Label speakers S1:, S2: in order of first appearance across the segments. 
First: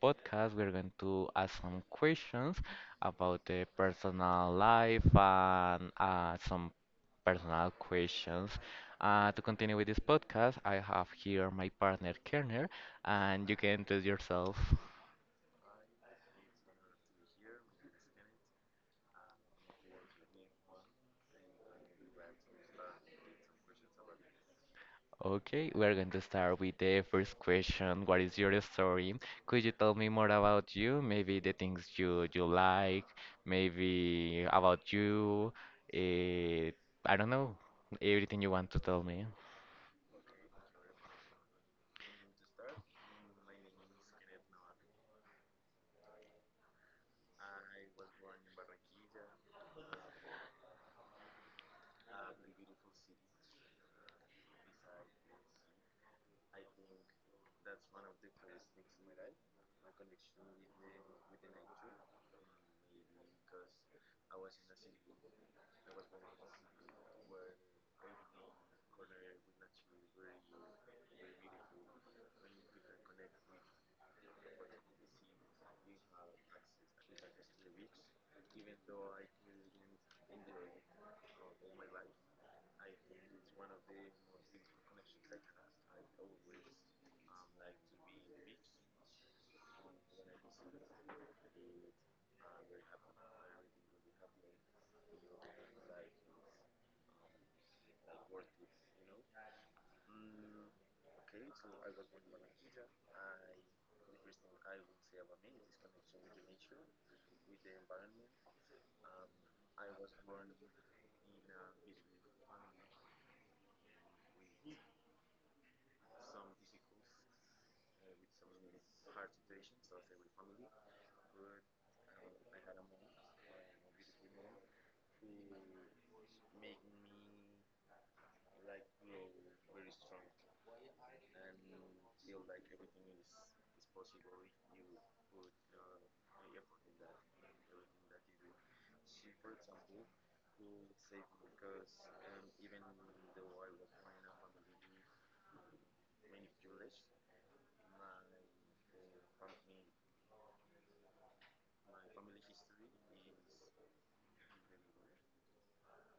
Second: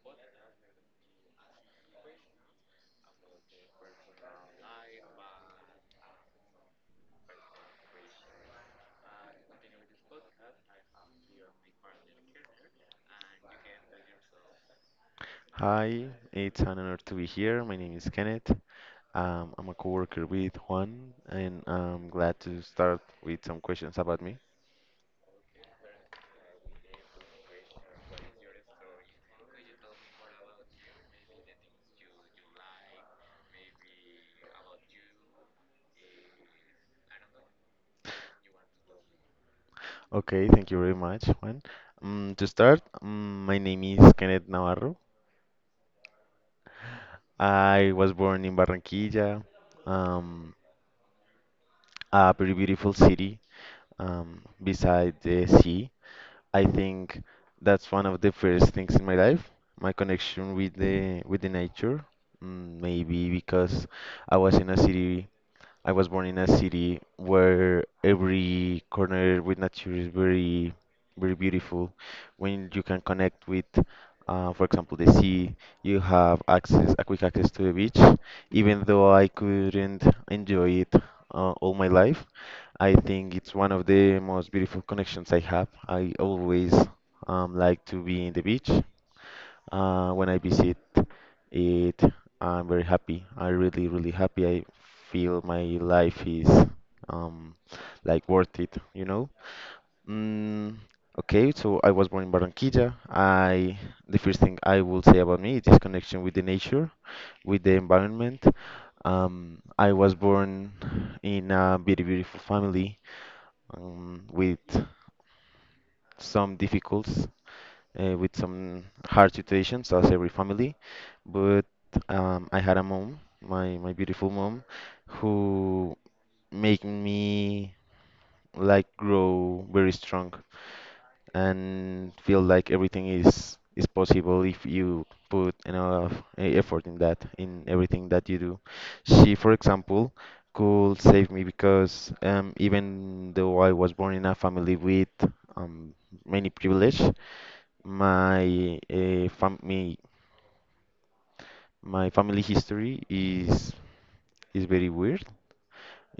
S1: podcast. We're going to ask some questions about the personal life and some personal questions. To continue with this podcast, I have here my partner Kerner, and you can introduce yourself.
S2: Hi, it's an honor to be here. My name is Kenneth. I'm a coworker with Juan, and I'm glad to start with some questions about me.
S1: Okay, we're going to start with the first question. What is your story? Could you tell me more about you? Maybe the things you like, maybe about you. Uh, I don't know, everything you want to tell me.
S2: Okay, thank you very much, Juan. To start, my name is Kenneth Navarro. I was born in Barranquilla, um, a very beautiful city beside the sea. I think that's one of the first things in my life, my connection with the nature. Maybe because I was in a city I was born in a city where every corner with nature is very, very beautiful. When you can connect with, for example, the sea, you have a quick access to the beach. Even though I couldn't enjoy it all my life, I think it's one of the most beautiful connections I have. I always like to be in the beach. When I visit it, I'm very happy. I'm really, really happy. I feel my life is um, like worth it. Mm, okay, so I was born in Barranquilla. I The first thing I will say about me is connection with the nature, with the environment. I was born in a very beautiful family with some difficulties with some hard situations, as every family. But I had a mom, my beautiful mom, who made me like grow very strong and feel like everything is possible if you put enough effort in that, in everything that you do. She, for example, could save me because even though I was born in a family with um, many privilege, my uh, fam my, my family history is very weird.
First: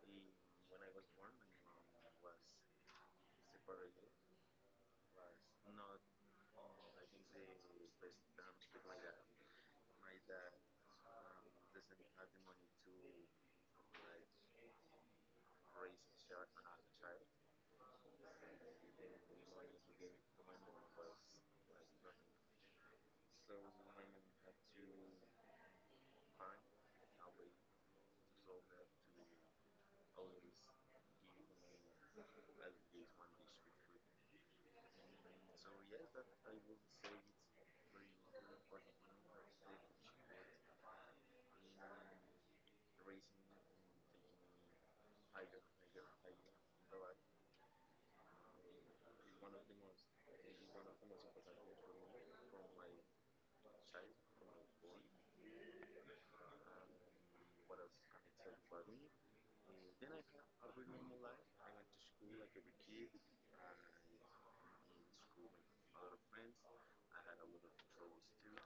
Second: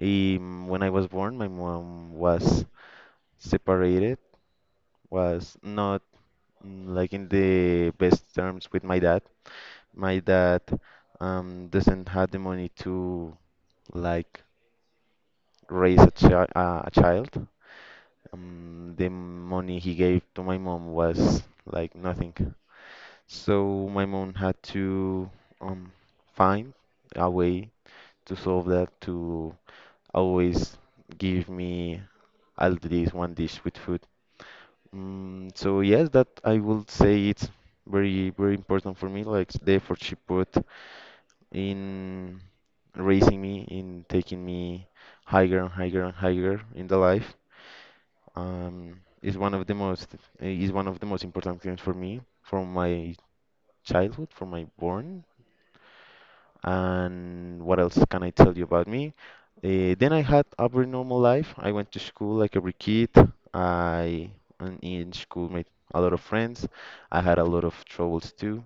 S2: When I was born, my mom was separated, was not like in the best terms with my dad. My dad doesn't have the money to like raise a, chi a child. The money he gave to my mom was like nothing. So my mom had to um, find a way to solve that to always give me at least one dish with food. So yes, that I would say it's very, very important for me. Like the effort she put in raising me, in taking me higher and higher and higher in the life, is one of the most is one of the most important things for me from my childhood, from my born. And what else can I tell you about me? Then I had a very normal life. I went to school like every kid. I And in school made a lot of friends. I had a lot of troubles too,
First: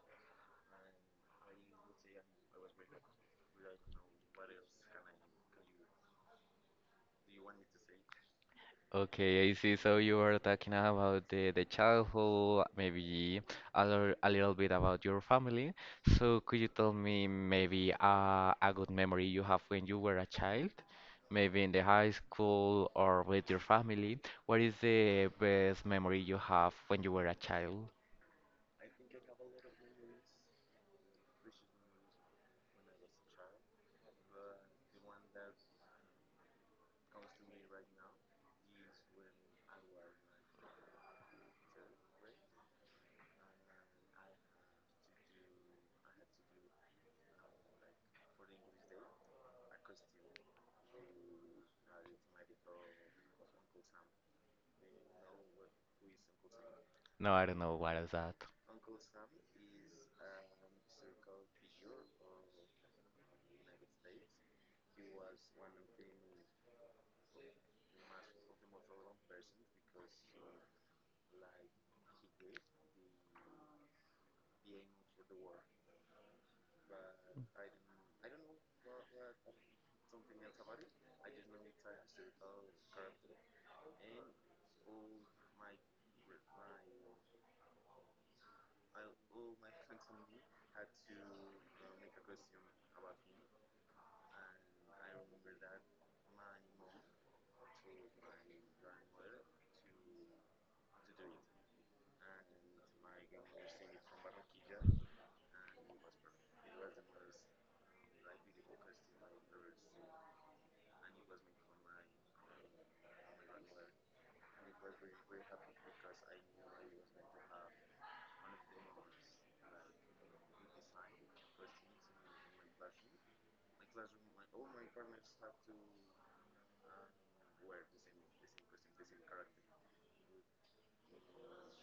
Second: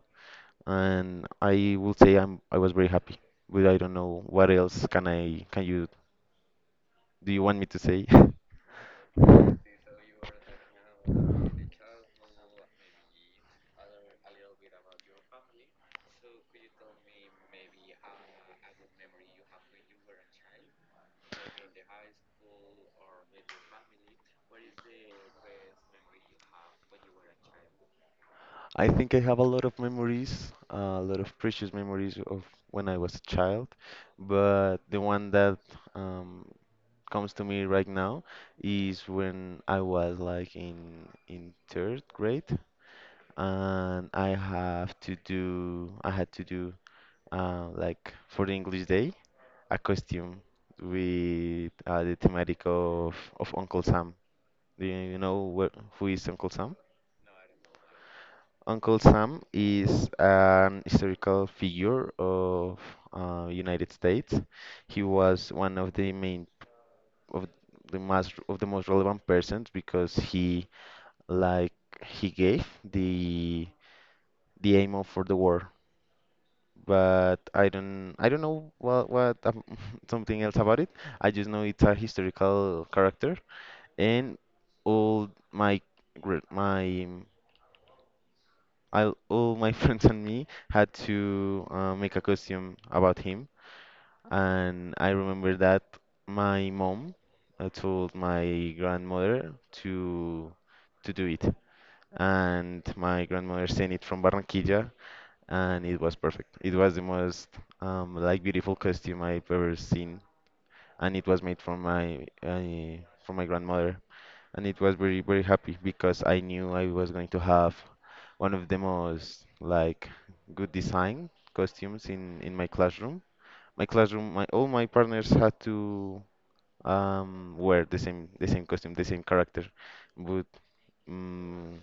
S2: and I will say I was very happy. But I don't know what else can you do you want me to say?
S1: Okay, I see. So you were talking about the childhood, maybe a little bit about your family. So could you tell me maybe a good memory you have when you were a child, maybe in the high school or with your family? What is the best memory you have when you were a child?
S2: I think I have a lot of memories, a lot of precious memories of when I was a child, but the one that um, comes to me right now is when I was like in third grade, and I had to do like for the English Day a costume with the thematic of Uncle Sam. Do you know where, who is Uncle Sam?
S1: No, I don't know what is that.
S2: Uncle Sam is an historical figure of United States. He was one of the main of the most relevant persons because he like he gave the aim of for the war. But I don't know what something else about it. I just know it's a historical character and all my gr- my I, all my friends and me had to make a costume about him, and I remember that my mom told my grandmother to to do it, and my grandmother sent it from Barranquilla, and it was perfect. It was the most like beautiful costume I've ever seen, and it was made from my grandmother and it was very very happy because I knew I was going to have one of the most like good design costumes in my classroom. My all my partners had to wear the same costume, the same character, but um,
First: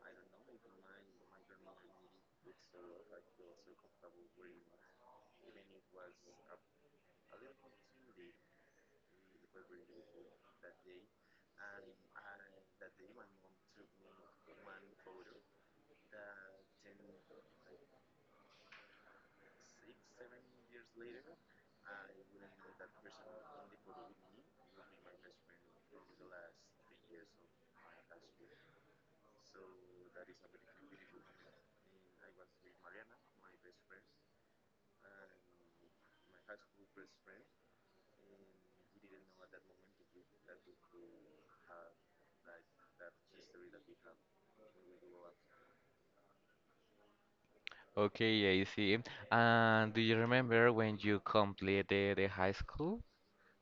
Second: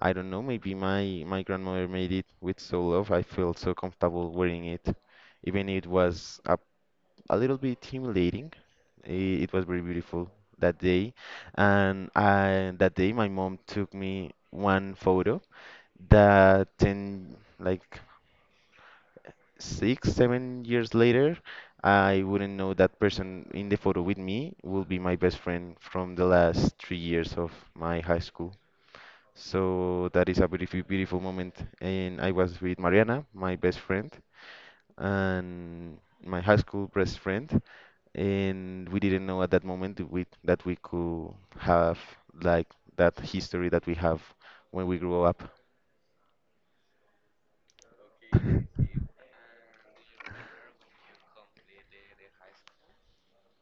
S2: I don't know. Maybe my grandmother made it with so love. I felt so comfortable wearing it, even it was a little bit intimidating. It was very beautiful that day, and I, that day my mom took me one photo that ten like 6, 7 years later I wouldn't know that person in the photo with me will be my best friend from the last 3 years of my high school. So that is a beautiful, beautiful moment, and I was with Mariana, my best friend and my high school best friend, and we didn't know at that moment that we could have like that history that we have when we grew up.
S1: Okay, I see. And do you remember when you completed the high school?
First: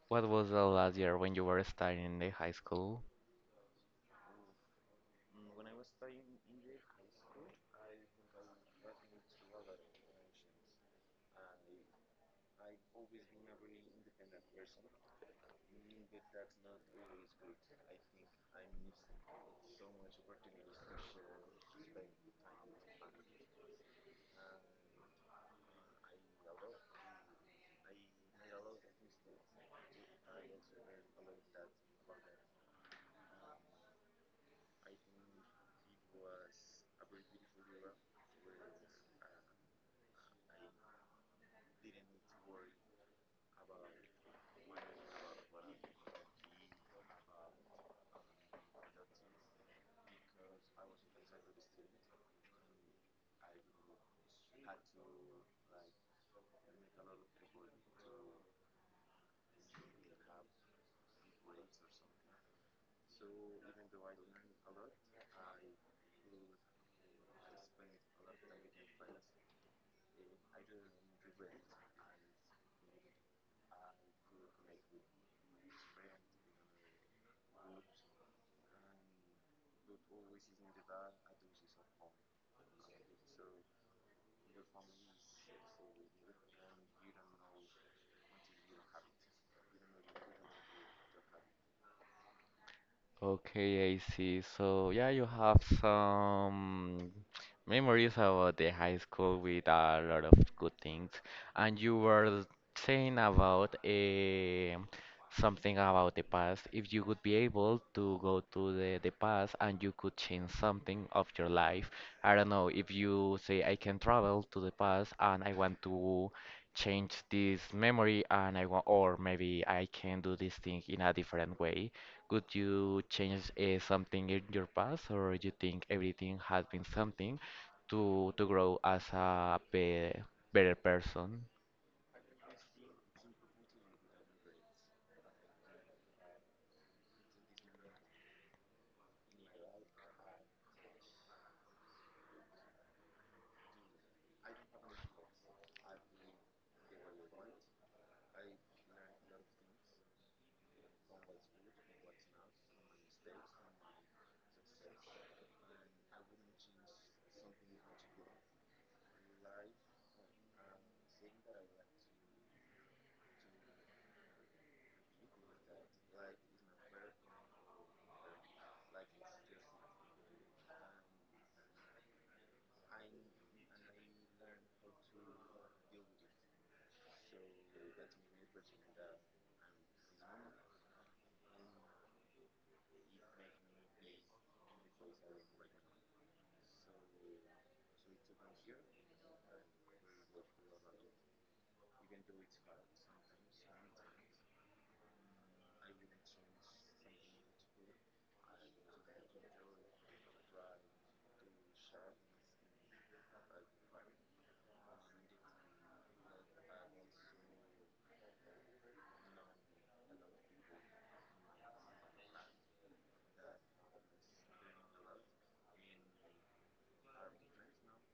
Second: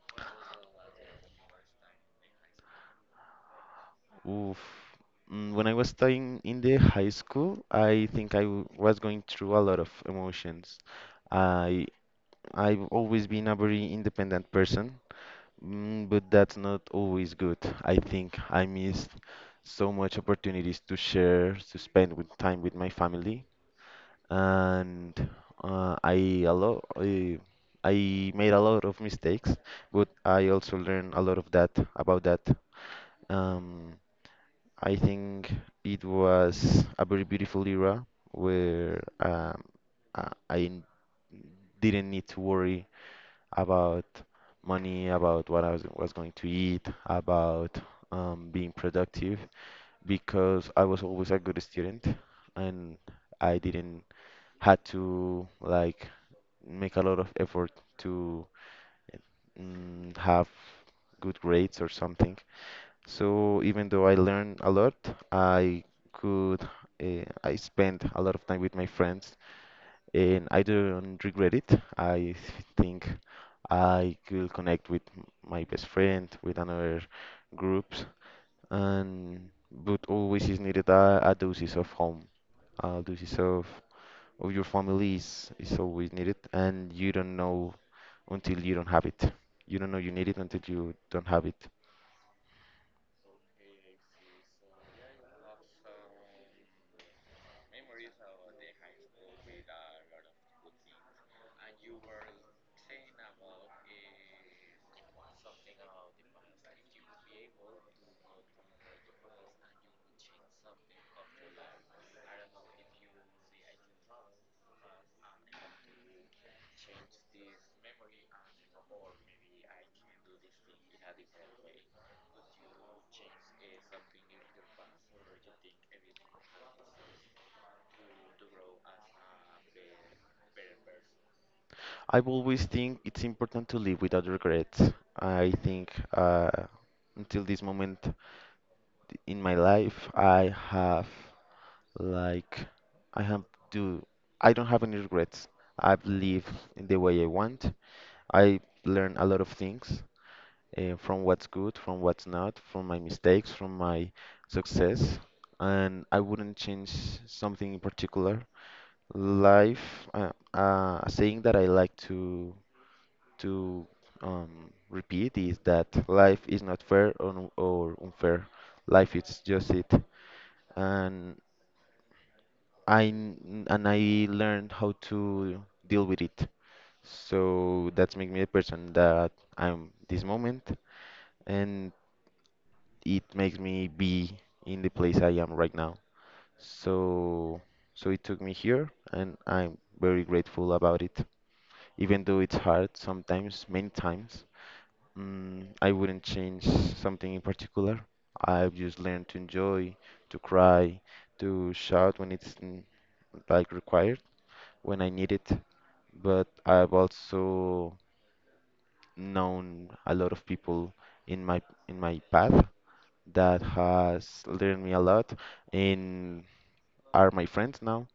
S1: What was the last year when you were studying in the high school?
S2: Oof. When I was studying in the high school, I think was going through a lot of emotions. I I've always been a very independent person. But that's not always good. I think I missed so much opportunities to share, to spend with time with my family, and uh, I a lot I, I made a lot of mistakes, but I also learned a lot of that about that. Um, I think it was a very beautiful era where I didn't need to worry about money, about was going to eat, about being productive because I was always a good student and I didn't had to like make a lot of effort to have good grades or something. So even though I learned a lot, I could I spent a lot of time with my friends and I don't regret it. I think I could connect with my best friend, with another groups, and but always is needed a doses of home, a doses of your family is always needed, and you don't know until you don't have it. You don't know you need it until you don't have it.
S1: Okay, I see. So yeah, you have some memories about the high school with a lot of good things. And you were saying about something about the past. If you would be able to go to the past and you could change something of your life. I don't know, if you say I can travel to the past and I want to change this memory and I want, or maybe I can do this thing in a different way. Could you change something in your past, or you think everything has been something to grow as a be better person?
S2: I always think it's important to live without regrets. I think until this moment. In my life I have like I have do I don't have any regrets. I've lived in the way I want. I learned a lot of things from what's good, from what's not, from my mistakes, from my success, and I wouldn't change something in particular. Life, a saying that I like to to repeat is that life is not fair or unfair. Life is just it and and I learned how to deal with it. So that's make me the person that I'm this moment, and it makes me be in the place I am right now. So it took me here, and I'm very grateful about it. Even though it's hard sometimes, many times, I wouldn't change something in particular. I've just learned to enjoy, to cry, to shout when it's like required when I need it, but I've also known a lot of people in my in my path that has learned me a lot and are my friends now.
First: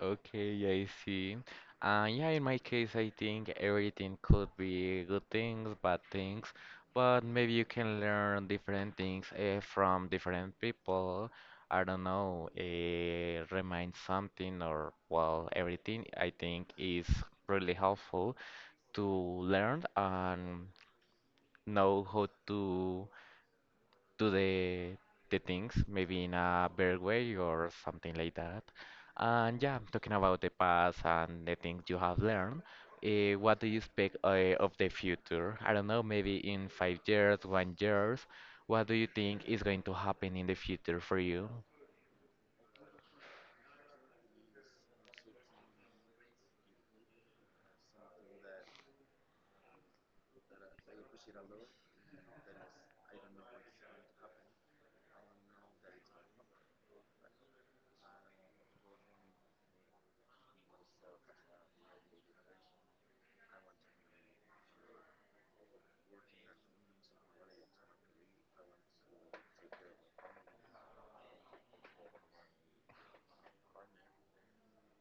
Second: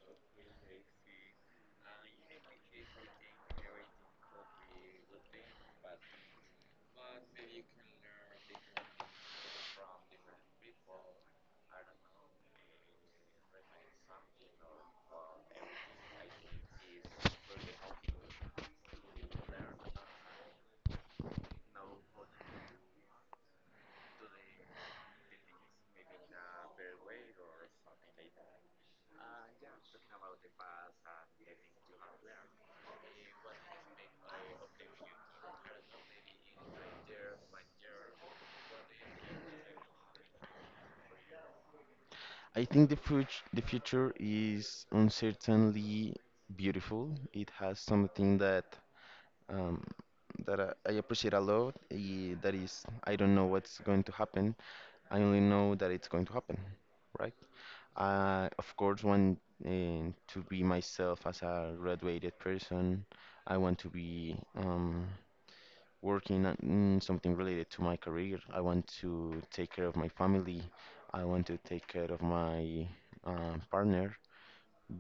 S1: Okay, yeah, I see. Yeah, in my case, I think everything could be good things, bad things, but maybe you can learn different things from different people. I don't know, remind something or, well, everything I think is really helpful to learn. And know how to do the things maybe in a better way or something like that. And yeah, talking about the past and the things you have learned, what do you expect of the future? I don't know, maybe in 5 years, 1 years, what do you think is going to happen in the future for you?
S2: I think the future is uncertainly beautiful. It has something that um, that I appreciate a lot. That is, I don't know what's going to happen. I only know that it's going to happen, right. I, of course, want to be myself as a graduated person. I want to be working on in something related to my career. I want to take care of my family. I want to take care of my partner.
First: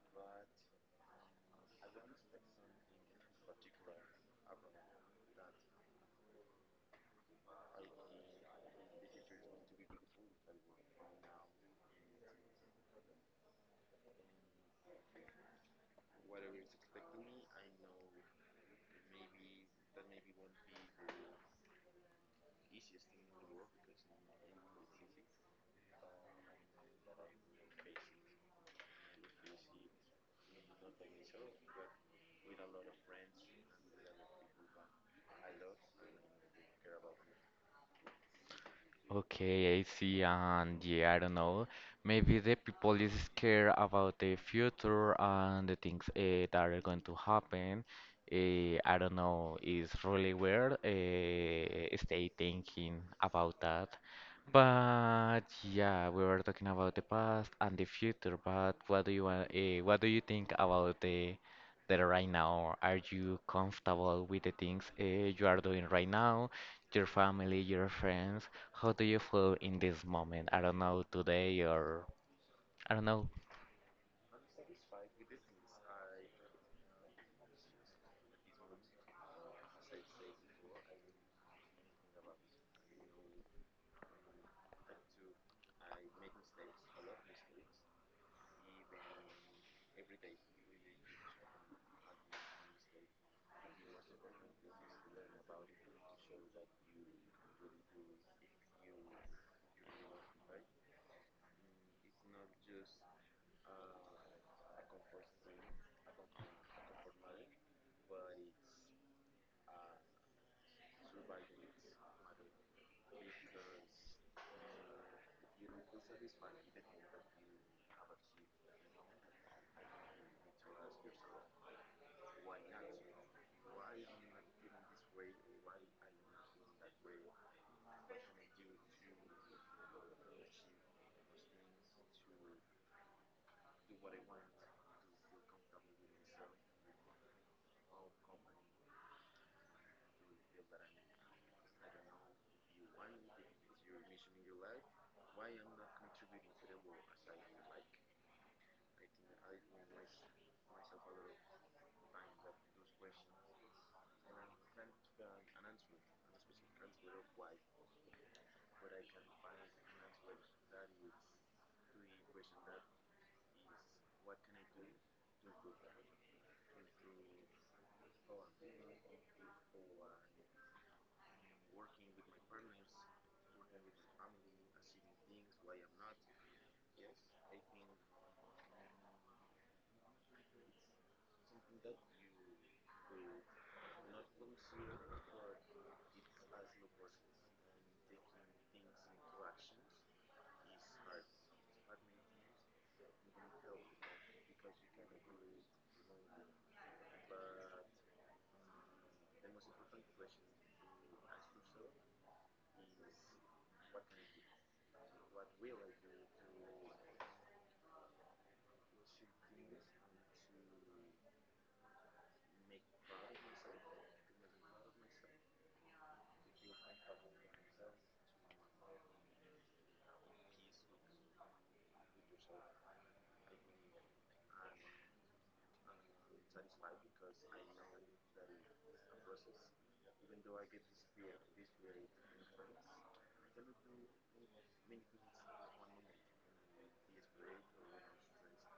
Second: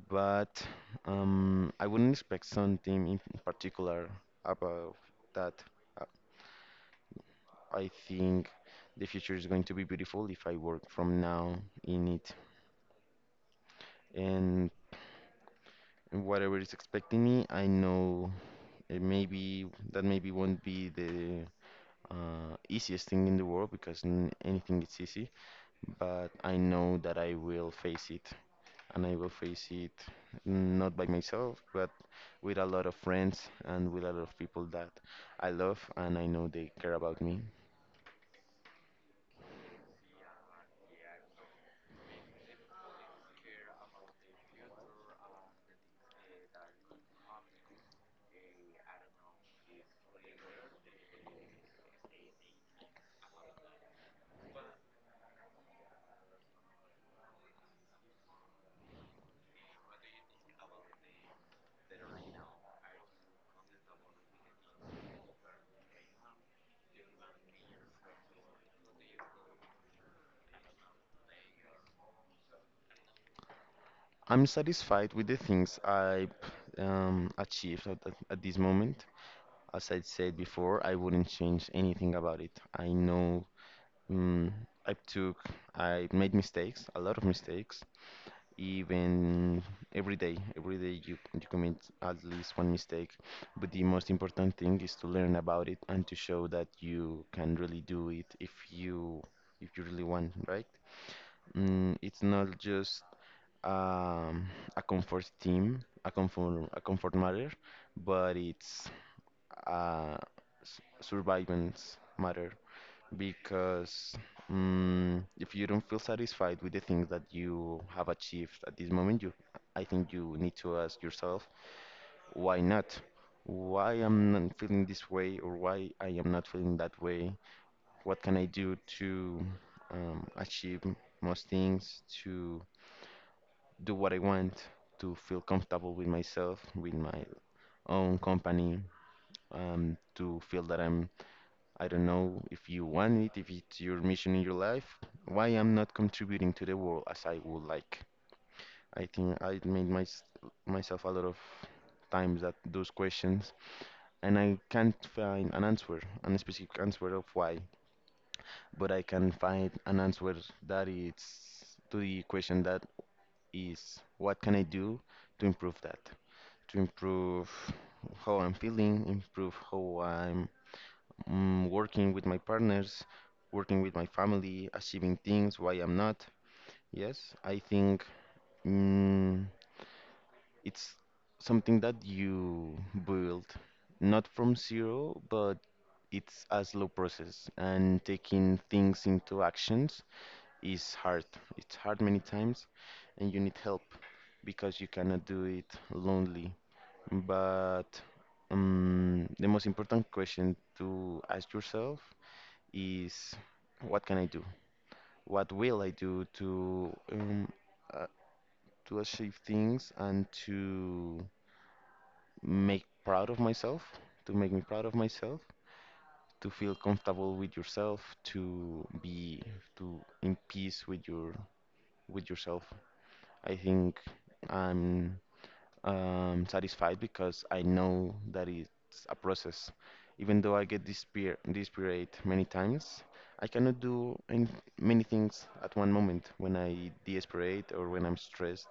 S2: But I wouldn't expect something in particular about that. Uh, I think the future is going to be beautiful if I work from now in it. And whatever is expecting me, I know it maybe that maybe won't be the easiest thing in the world because n anything is easy, but I know that I will face it, and I will face it not by myself, but with a lot of friends and with a lot of people that I love and I know they care about me.
S1: Okay, I see, and yeah, I don't know. Maybe the people is scared about the future and the things that are going to happen. I don't know, it's really weird. Stay thinking about that. But yeah, we were talking about the past and the future. But what do you want? What do you think about the right now? Are you comfortable with the things you are doing right now? Your family, your friends? How do you feel in this moment? I don't know, today or I don't know.
S2: I'm satisfied with the things I've achieved at this moment. As I said before, I wouldn't change anything about it. I know Mm, I took, I made mistakes, a lot of mistakes. Even every day you commit at least one mistake. But the most important thing is to learn about it and to show that you can really do it if you really want, right? It's not just um, a comfort team, a comfort matter, but it's uh, survivance matter because if you don't feel satisfied with the things that you have achieved at this moment, I think you need to ask yourself, why not? Why I'm not feeling this way, or why I am not feeling that way? What can I do to achieve most things, to do what I want, to feel comfortable with myself, with my own company, to feel that I don't know if you want it, if it's your mission in your life, why I'm not contributing to the world as I would like. I think I made myself a lot of times that those questions, and I can't find an answer, an specific answer of why, but I can find an answer that is to the question that is, what can I do to improve that? To improve how I'm feeling, improve how I'm working with my partners, working with my family, achieving things, why I'm not. Yes, I think mm, it's something that you build, not from zero, but it's a slow process. And taking things into actions is hard. It's hard many times, and you need help because you cannot do it lonely. But the most important question to ask yourself is, what can I do? What will I do uh, to achieve things and to make proud of myself, to make me proud of myself, to feel comfortable with yourself, to in peace with your with yourself. I think I'm satisfied because I know that it's a process. Even though I get despair, dispirited many times, I cannot do many things at one moment when I desperate or when I'm stressed.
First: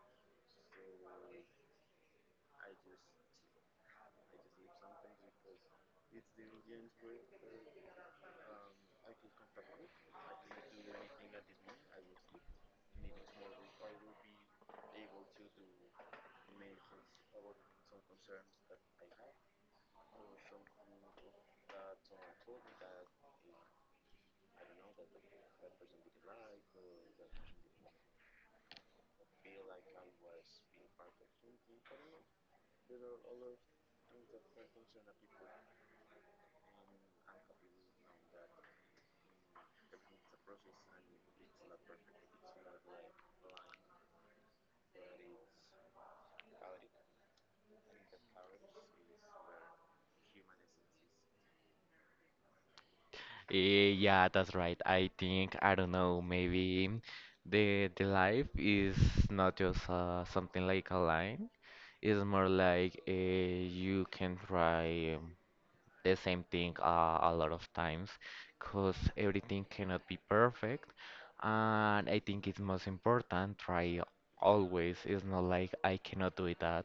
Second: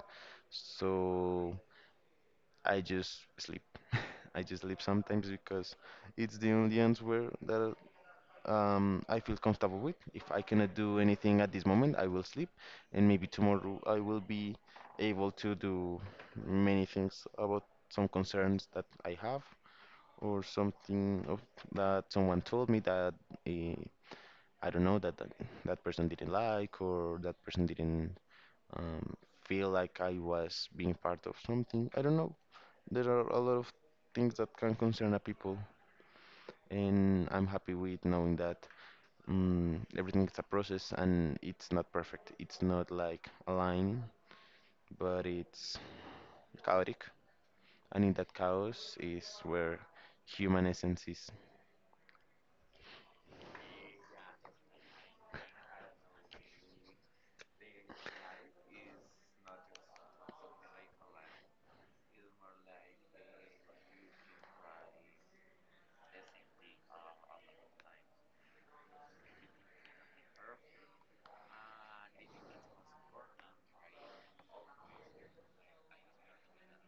S2: So I just sleep. I just sleep sometimes because it's the only answer that I feel comfortable with. If I cannot do anything at this moment, I will sleep, and maybe tomorrow I will be able to do many things about some concerns that I have or something of that someone told me that eh, I don't know that that person didn't like or that person didn't um, feel like I was being part of something. I don't know. There are a lot of things that can concern a people, and I'm happy with knowing that everything is a process and it's not perfect. It's not like a line, but it's chaotic. And in that chaos is where human essence is.
S1: Yeah, that's right. I think I don't know, maybe the life is not just something like a line. It's more like you can try the same thing a lot of times, because everything cannot be perfect. And I think it's most important try always. It's not like I cannot do it that.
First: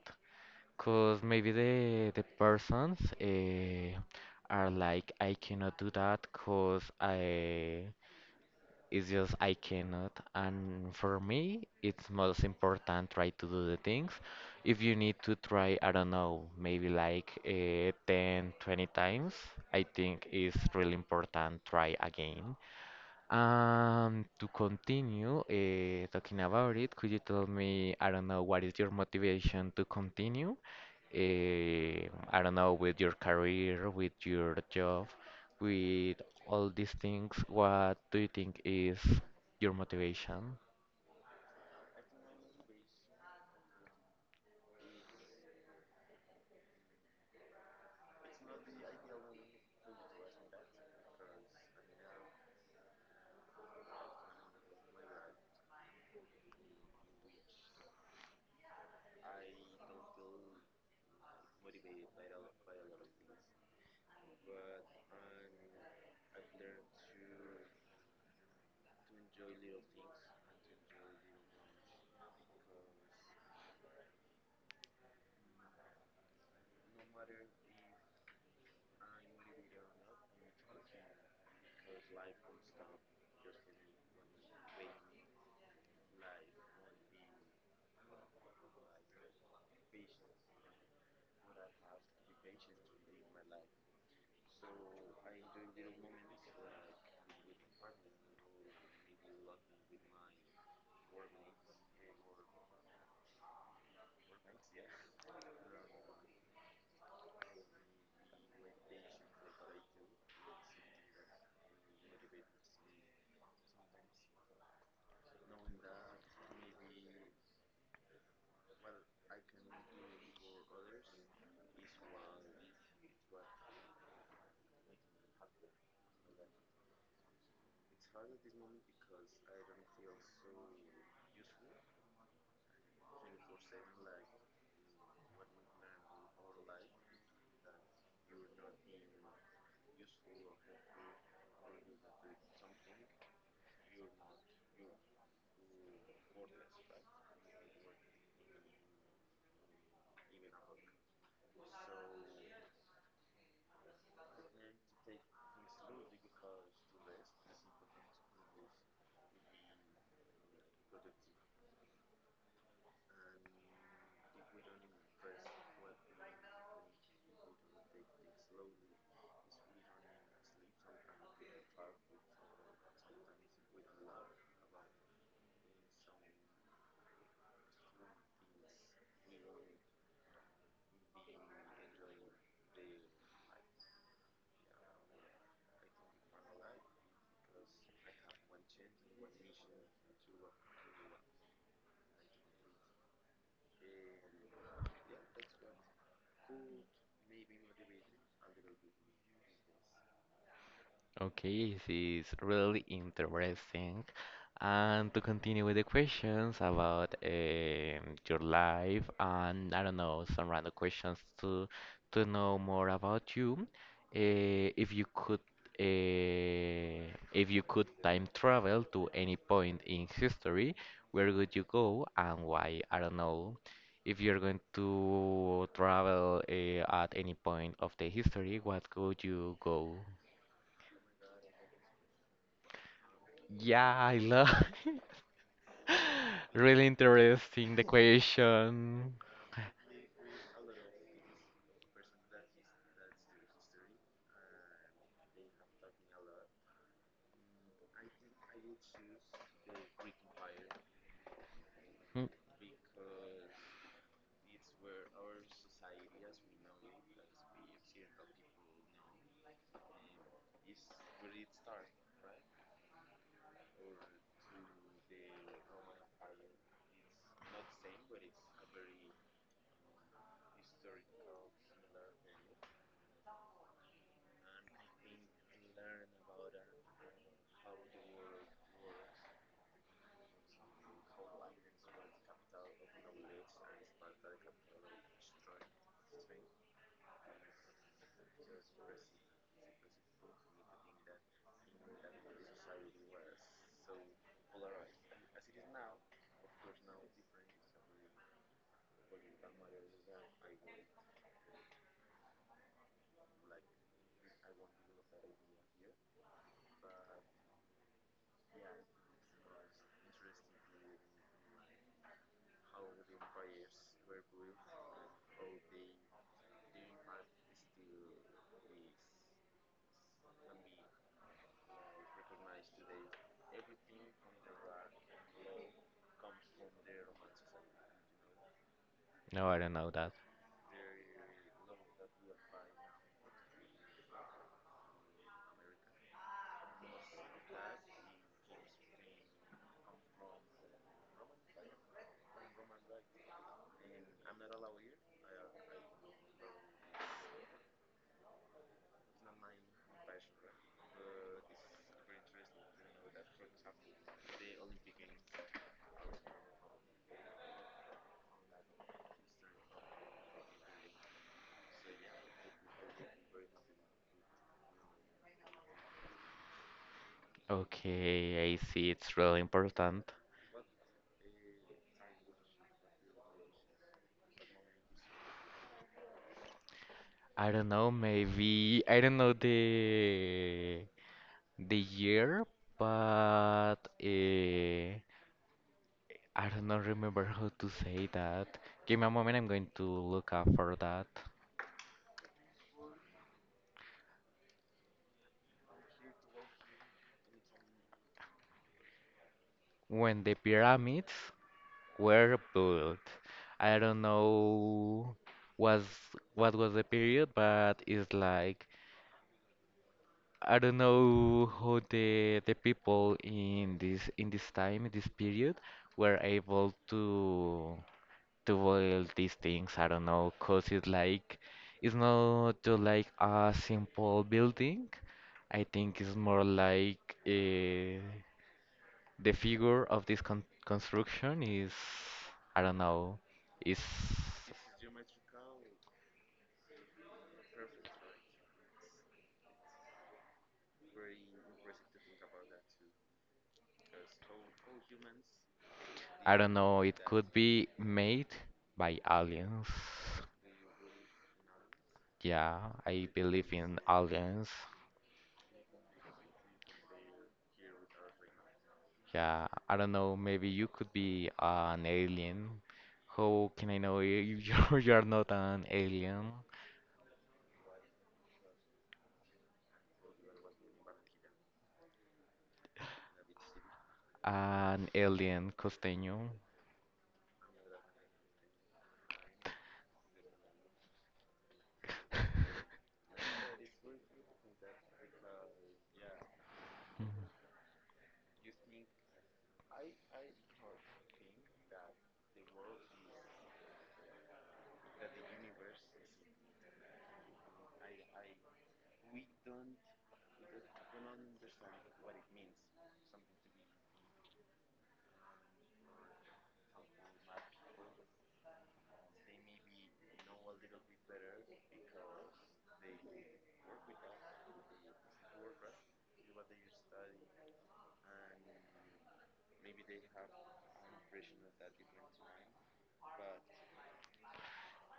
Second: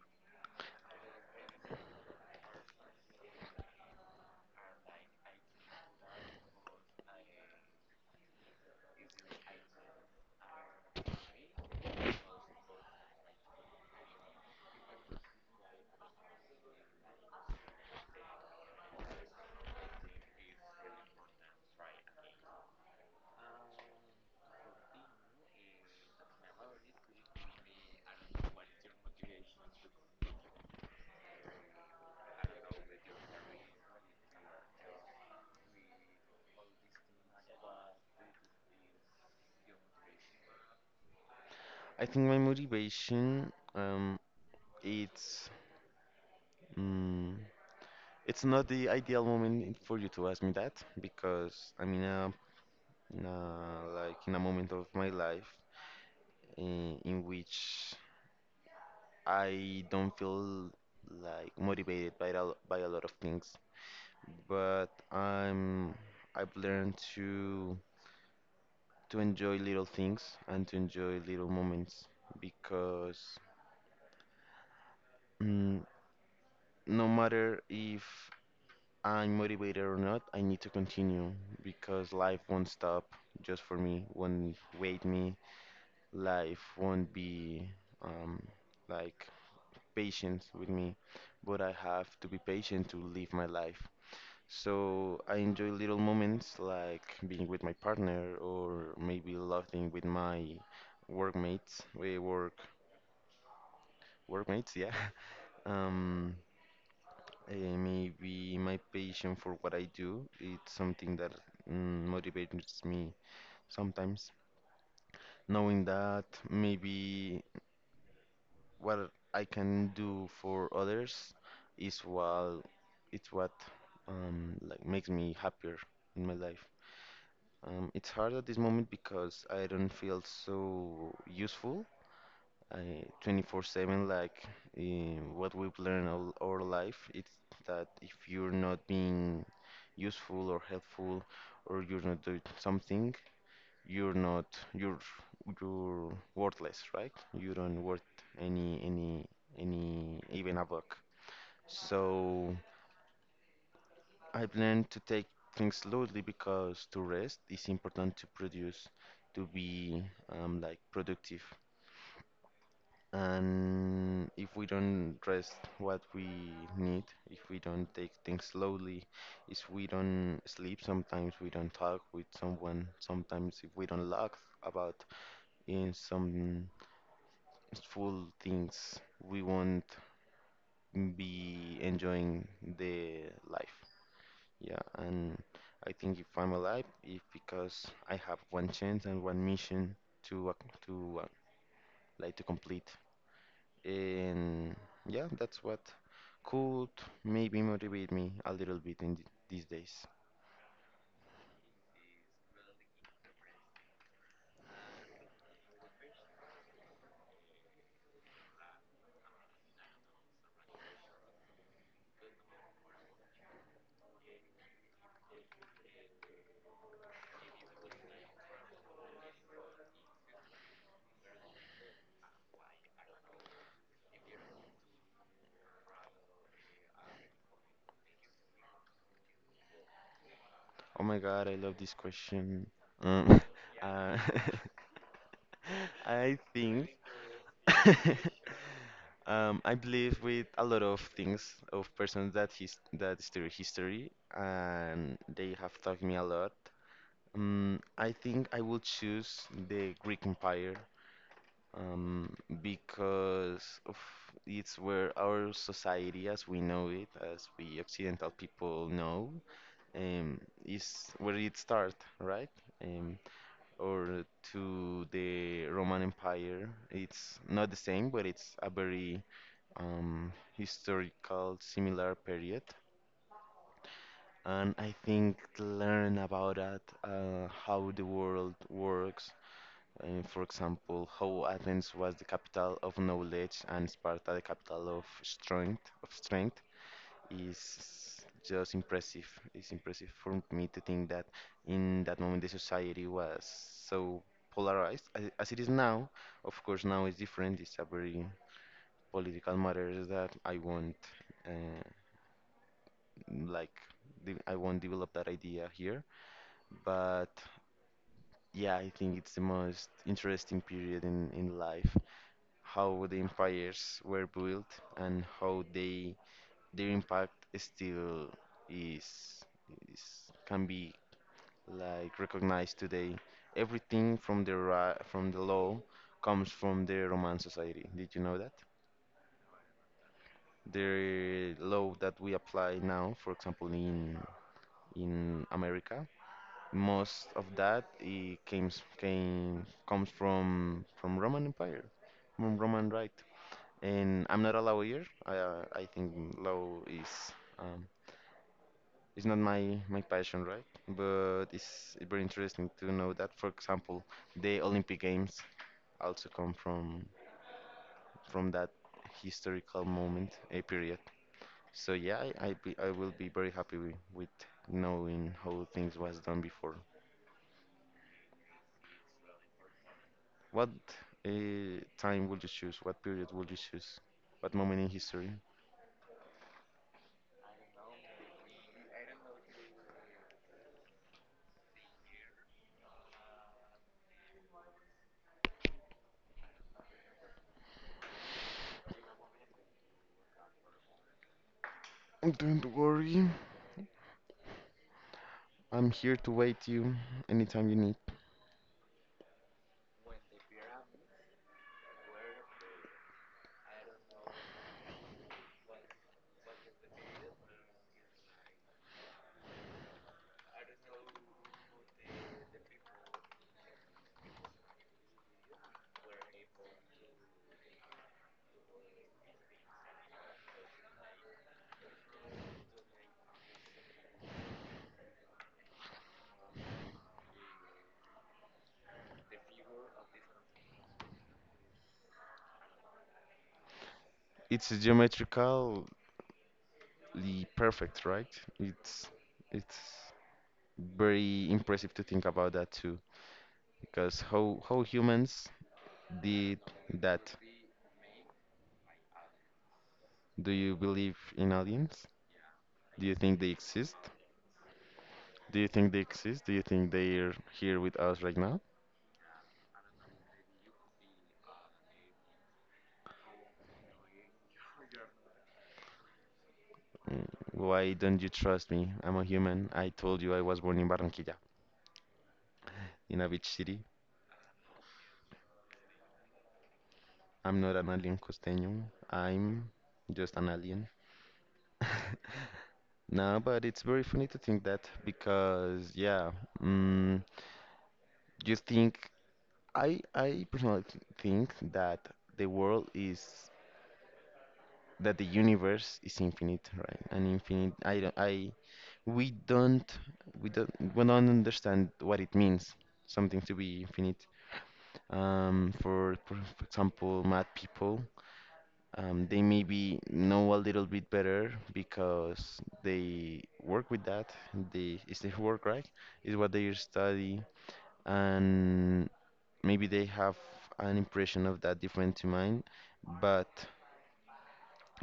S1: Cause maybe the persons are like, I cannot do that, cause I it's just I cannot. And for me, it's most important try to do the things. If you need to try, I don't know, maybe like 10, 20 times, I think it's really important try again. To continue talking about it, could you tell me, I don't know, what is your motivation to continue? I don't know, with your career, with your job, with all these things, what do you think is your motivation?
S2: I think my motivation, it's, mm, it's not the ideal moment for you to ask me that because I'm in a like, in a moment of my life in which I don't feel like motivated by a lot of things. But I've learned to enjoy little things and to enjoy little moments because mm, no matter if I'm motivated or not, I need to continue because life won't stop just for me, won't wait me, life won't be um, like patient with me, but I have to be patient to live my life. So I enjoy little moments like being with my partner or maybe laughing with my workmates, we work workmates, yeah. Um, Maybe my passion for what I do, it's something that motivates me sometimes, knowing that maybe what I can do for others is what it's what like makes me happier in my life. It's hard at this moment because I don't feel so useful. I 24/7 like what we've learned all our life. It's that if you're not being useful or helpful, or you're not doing something, you're not, you're you're worthless, right? You don't worth any any any even a buck. So. I've learned to take things slowly because to rest is important to produce, to be like productive. And if we don't rest what we need, if we don't take things slowly, if we don't sleep, sometimes we don't talk with someone, sometimes if we don't laugh about in some full things, we won't be enjoying the life. Yeah, and I think if I'm alive, if because I have one chance and one mission to like to complete. And yeah, that's what could maybe motivate me a little bit in th these days.
S1: Okay, this is really interesting. And to continue with the questions about your life and I don't know, some random questions to know more about you. If you could uh, if you could time travel to any point in history, where would you go and why? I don't know. If you're going to travel at any point of the history, what could you go?
S2: Oh my God, I love this question. Um,
S1: Yeah,
S2: uh,
S1: I love.
S2: I
S1: Really
S2: think
S1: interesting the question.
S2: I believe with a lot of things of persons that his that study history, and they have taught me a lot. I think I will choose the Greek Empire, um,
S1: Hmm,
S2: because of it's where our society, as we know it, as we Occidental people know, um, is where it started, right? Um, or to the Roman Empire, it's not the same, but it's a very historical, similar period. And I think learn about that, how the world works. For example, how Athens was the capital of knowledge and Sparta the capital of strength is just impressive. It's impressive for me to think that in that moment the society was so polarized as it is now. Of course, now it's different. It's a very political matter that uh, like. I won't develop that idea here, but yeah, I think it's the most interesting period in life, how the empires were built and how they their impact still is is can be, like, recognized today. Everything from the law comes from the Roman society. Did you know that?
S1: no, I don't know that.
S2: The law that we apply now, for example, in America, most of that it came came comes from Roman Empire, from Roman, right. And I'm not a lawyer. I think law is, um, it's not my passion, right? But it's very interesting to know that, for example, the Olympic Games also come from that historical moment, a period. So yeah, I will be very happy with knowing how things was done before.
S1: Okay, I see. It's really important.
S2: What time would you choose? What period would you choose? What moment in history?
S1: I don't know, maybe I don't know the year, but I don't know remember how to say that. Give me a moment, I'm going to look up for that.
S2: Don't worry, I'm here to wait you anytime you need.
S1: When the pyramids were built. I don't know was what was the period, but it's like I don't know how the people in this time, in this period, were able to build these things. I don't know because it's like it's not just like a simple building. I think it's more like uh, the figure of this construction is, I don't know, is,
S2: It's geometrically perfect, right? It's it's very impressive to think about that too, because how humans
S1: I don't
S2: did
S1: know, it
S2: that?
S1: could be made by aliens.
S2: Do you believe in aliens?
S1: Yeah,
S2: Do
S1: I
S2: you think they
S1: believe in
S2: exist?
S1: aliens.
S2: Do you think they exist? Do you think they're here with us right now?
S1: Yeah, I don't know, maybe you could be an alien. How can I know you you're not an alien?
S2: Why don't you trust me? I'm a human. I told you I was born in Barranquilla, in a beach city.
S1: An alien costeño.
S2: I'm not an alien costeño. I'm just an alien. No, but it's very funny to think that because yeah, mm, just think I personally th think that the world is that the universe is infinite, right? And infinite, I don't, I, we don't we don't we don't understand what it means something to be infinite. For example, mad people, they maybe know a little bit better because they work with that. They it's their work, right? Is what they study, and maybe they have an impression of that different to mine. But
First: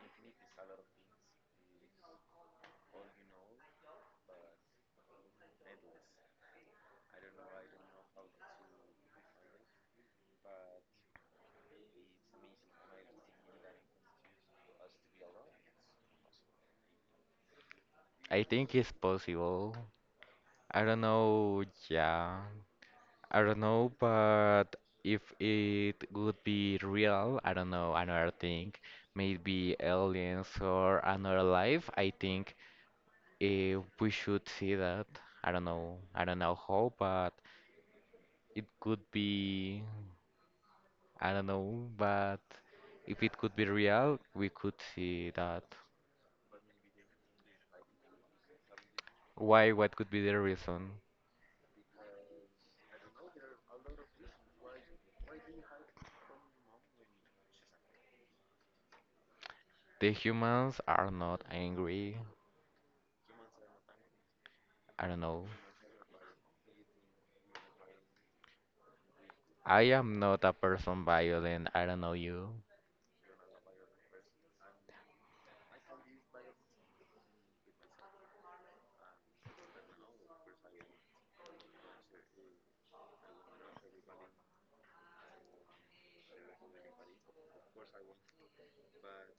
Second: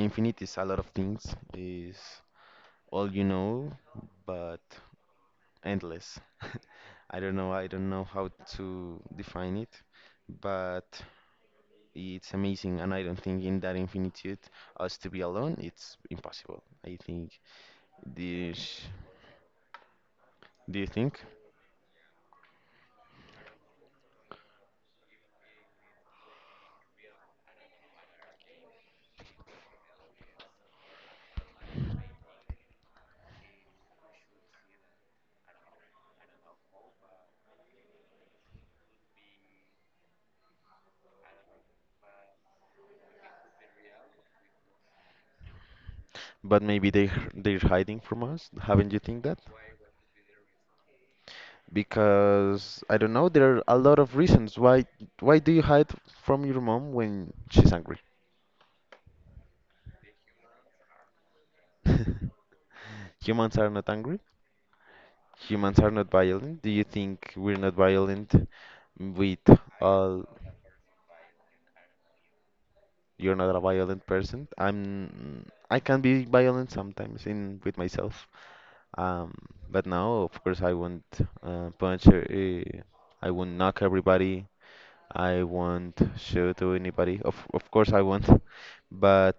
S2: infinite is a lot of things. Is all you know, but endless. I don't know. I don't know how to define it, but. It's amazing, and I don't think in that infinitude us to be alone, it's impossible. I think
S1: I think
S2: this.
S1: it's possible.
S2: Do
S1: I
S2: you
S1: don't
S2: think?
S1: know, yeah. I don't know, but if it would be real, I don't know, another thing, maybe aliens or another life, I think we should see that. I don't know how, but it could be, I don't know, but if it could be real, we could see that.
S2: But maybe they're hiding from us. Haven't you think that?
S1: Why? What could be the reason?
S2: Because I don't know. There are a lot of reasons why, do you hide from your mom when she's angry?
S1: The humans are not angry.
S2: Humans are not angry.
S1: I don't know.
S2: Humans are not violent. Do you think we're not violent with
S1: I am
S2: all?
S1: not a person violent. I don't know you.
S2: You're not a violent person. I'm. I can be violent sometimes in with myself. Um, but now, of course, I won't punch. I won't knock everybody. I won't shoot to anybody. Of course, I won't. But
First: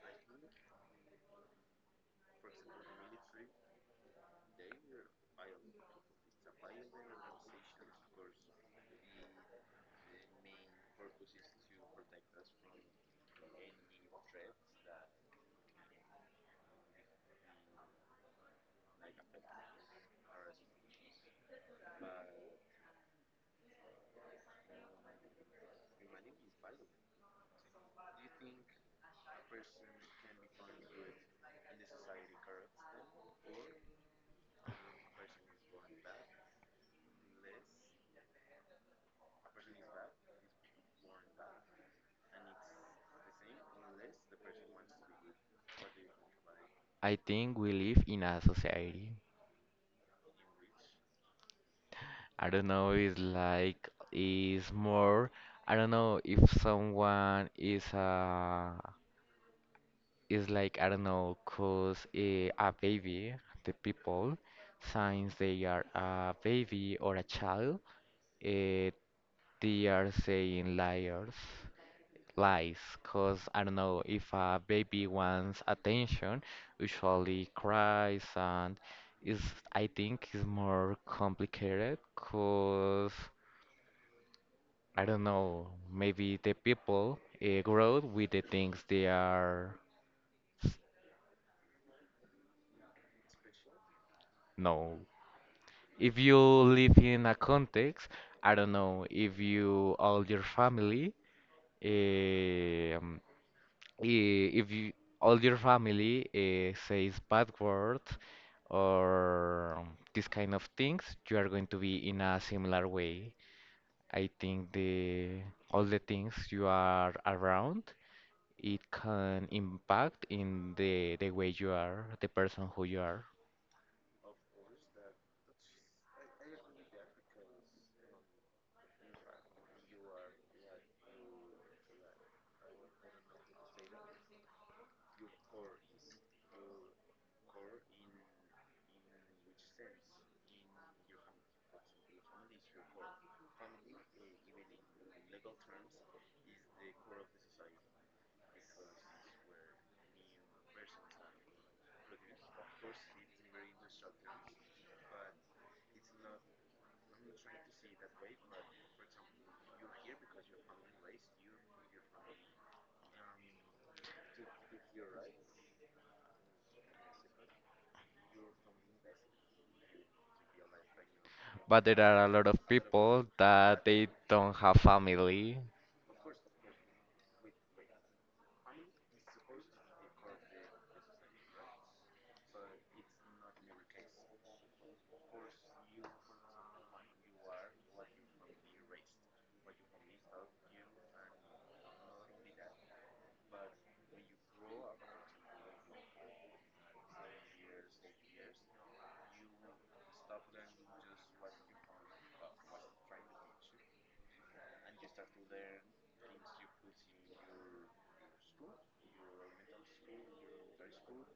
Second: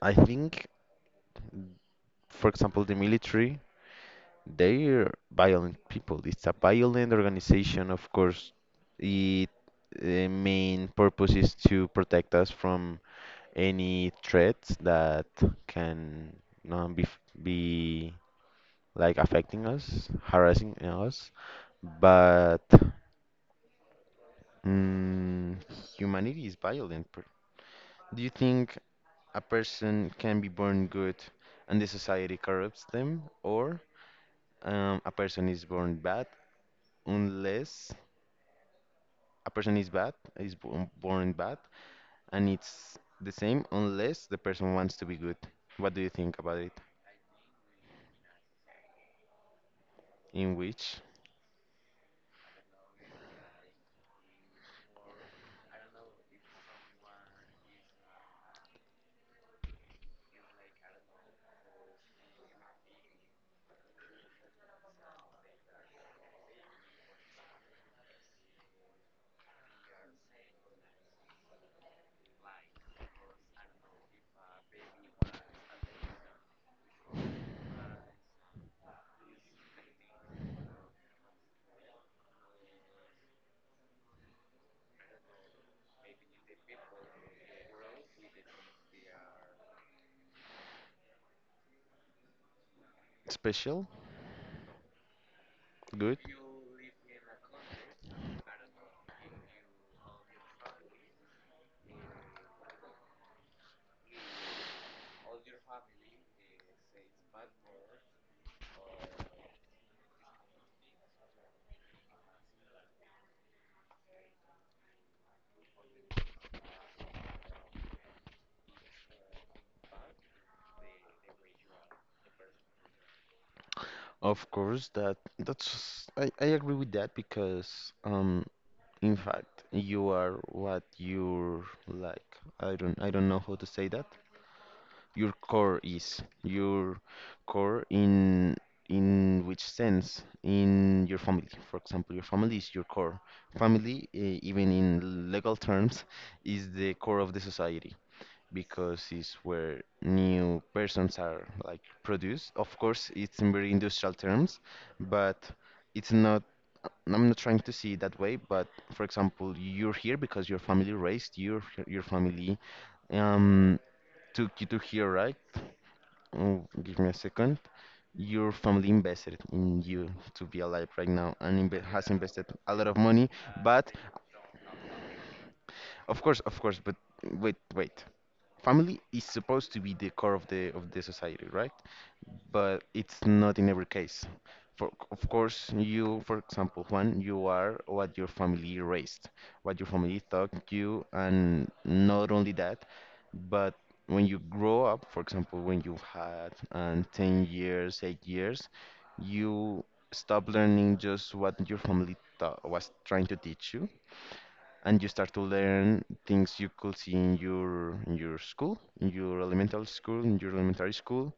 S2: I think, for example, the military, they're violent people. It's a violent organization, of course. It The main purpose is to protect us from any threats that can be, like, affecting us, harassing us, but mm, humanity is violent. Do you think a person can be born good and the society corrupts them, or a person is born bad, unless a person is bad, born bad, and it's the same unless the person wants to be good? What do you think about it?
S1: I think we live in a society.
S2: In which
S1: I don't know, it's like, is more, I don't know if someone is like, I don't know, cause a baby, the people, since they are a baby or a child, eh, they are saying liars. Lies because I don't know if a baby wants attention, usually cries and is I think is more complicated because I don't know maybe the people grow with the things they are
S2: special
S1: no.
S2: good?
S1: If you live in a context, I don't know if you all your family. um, if you, all your family says bad word or this kind of things, you are going to be in a similar way. I think the all the things you are around, it can impact in the way you are, the person who you are.
S2: Of course, that's I agree with that, because in fact you are what your like, I don't know how to say that, your core is your core in which sense, in your family, for example, your family is your core family, even in legal terms, is the core of the society because it's where new persons are like produced. Of course, it's in very industrial terms, but it's not. I'm not trying to see it that way. But for example, you're here because your family raised your family um took you to here, right? Oh, give me a second. Your family invested in you to be alive right now, and inve
S1: But there
S2: has
S1: are a
S2: invested
S1: lot of
S2: a lot of
S1: people
S2: money.
S1: that
S2: But
S1: they don't have family.
S2: of course, but wait, wait. Family is supposed to be the core of the society, right? But it's not in every case. For, of course, you, for example, Juan, you are what your family raised, what your family taught you, and not only that, but when you grow up, for example, when you had 10 years, 8 years, you stop learning just what your family taught, was trying to teach you, and you start to learn things you could see in your school, in your elementary school,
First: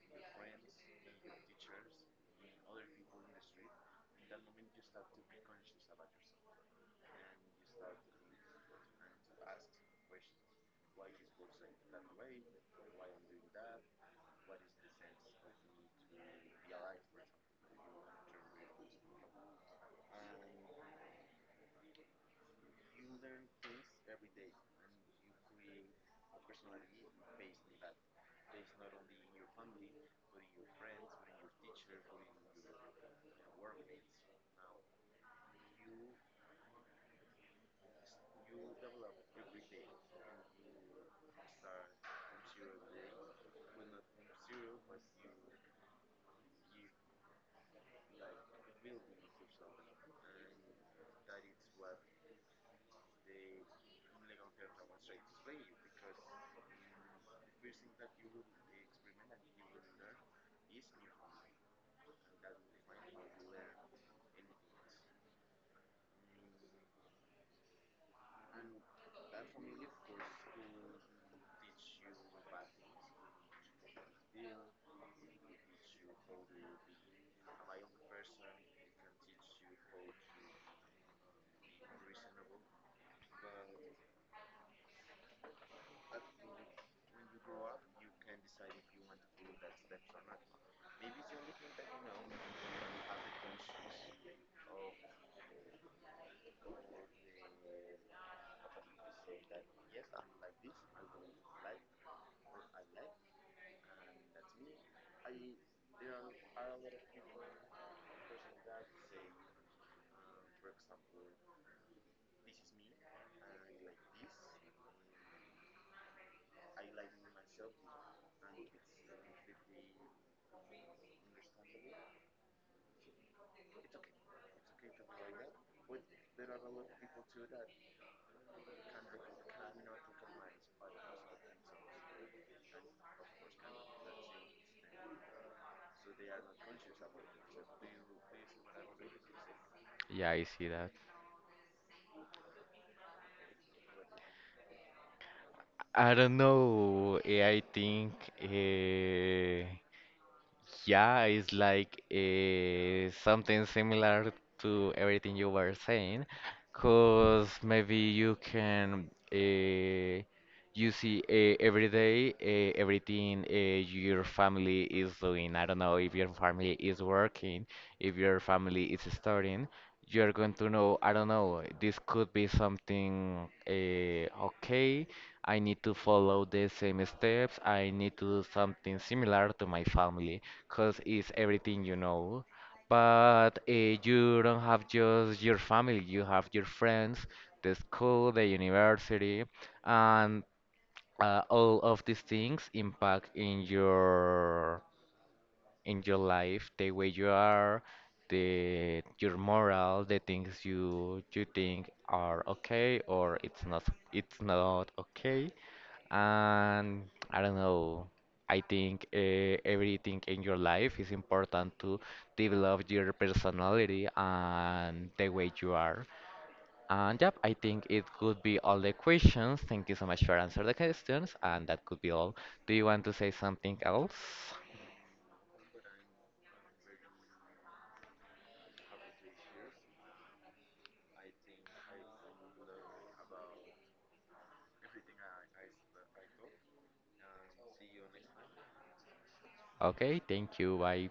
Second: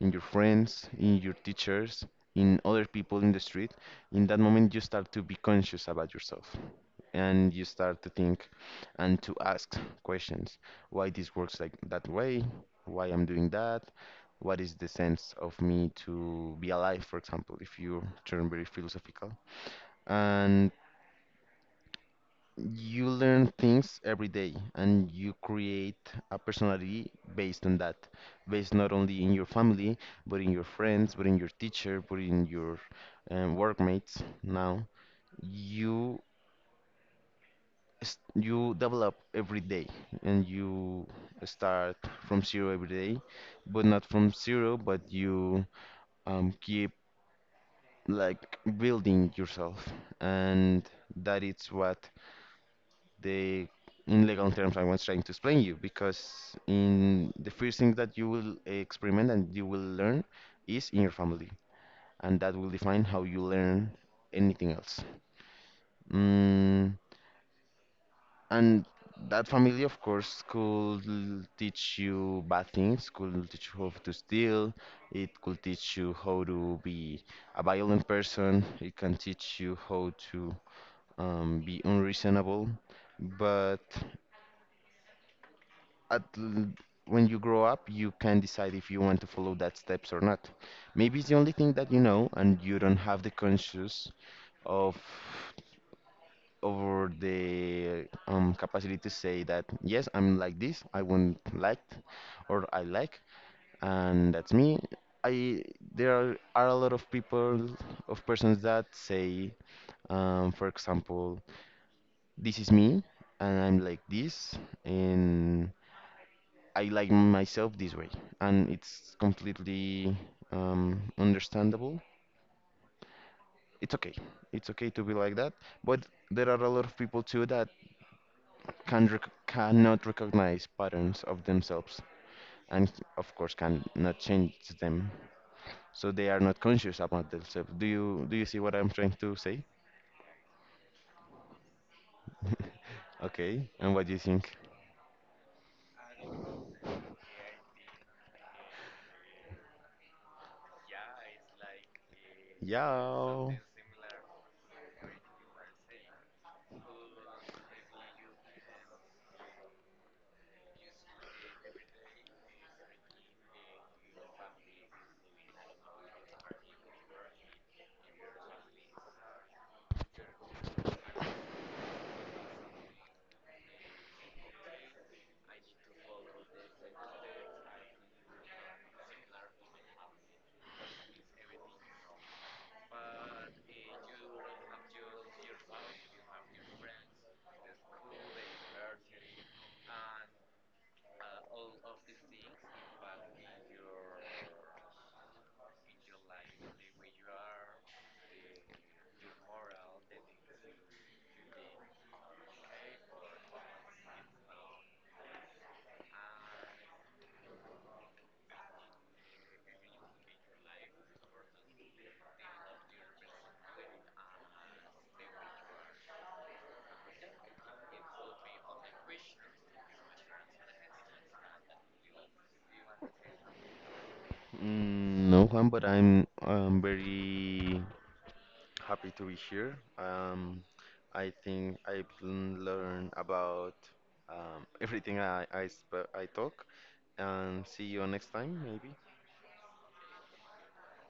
S2: in your friends, in your teachers, in other people in the street. In that moment, you start to be conscious about yourself, and you start to think and to ask questions: Why this works like that way? Why I'm doing that? What is the sense of me to be alive, for example, if you turn very philosophical? And you learn things every day and you create a personality based on that, based not only in your family, but in your friends, but in your teacher, but in your workmates. Now you you develop every day and you start from zero every day, but not from zero, but you keep like building yourself, and that is what the, in legal terms, I was trying to explain you, because in the first thing that you will experiment and you will learn is in your family, and that will define how you learn anything else. Mm, and that family, of course, teach you bad things, could teach you how to steal, it could teach you how to be a violent person, it can teach you how to be unreasonable. But at l- when you grow up, you can decide if you want to follow that steps or not. Maybe it's the only thing that you know, and you don't have the conscious of over the capacity to say that yes, I'm like this, I want like, or I like, and that's me. I There are, a lot of people of persons that say, for example, this is me, and I'm like this, and I like myself this way, and it's completely understandable. It's okay. It's okay to be like that, but there are a lot of people too that cannot recognize patterns of themselves, and of course cannot change them. So they are not conscious about themselves. Do you see what I'm trying to say?
S1: Yeah, I see that.
S2: Okay, and what do you think?
S1: I don't know. I think. Uh, Yeah, it's like
S2: Yeah.
S1: something similar to everything you were saying, because maybe you can you see every day everything your family is doing. I don't know if your family is working, if your family is studying. You're going to know, I don't know, this could be something okay. I need to follow the same steps. I need to do something similar to my family because it's everything you know. But you don't have just your family, you have your friends, the school, the university, and all of these things impact in your life, the way you are, the your moral, the things you think are okay or it's not okay. And I don't know, I think everything in your life is important to develop your personality and the way you are. And yep, I think it could be all the questions. Thank you so much for answering the questions, and that could be all. Do you want to say something else?
S2: No, Juan, but I'm very happy to be here. I think I've learned about everything I talk. And see you next time, maybe.
S1: Okay, thank you. Bye.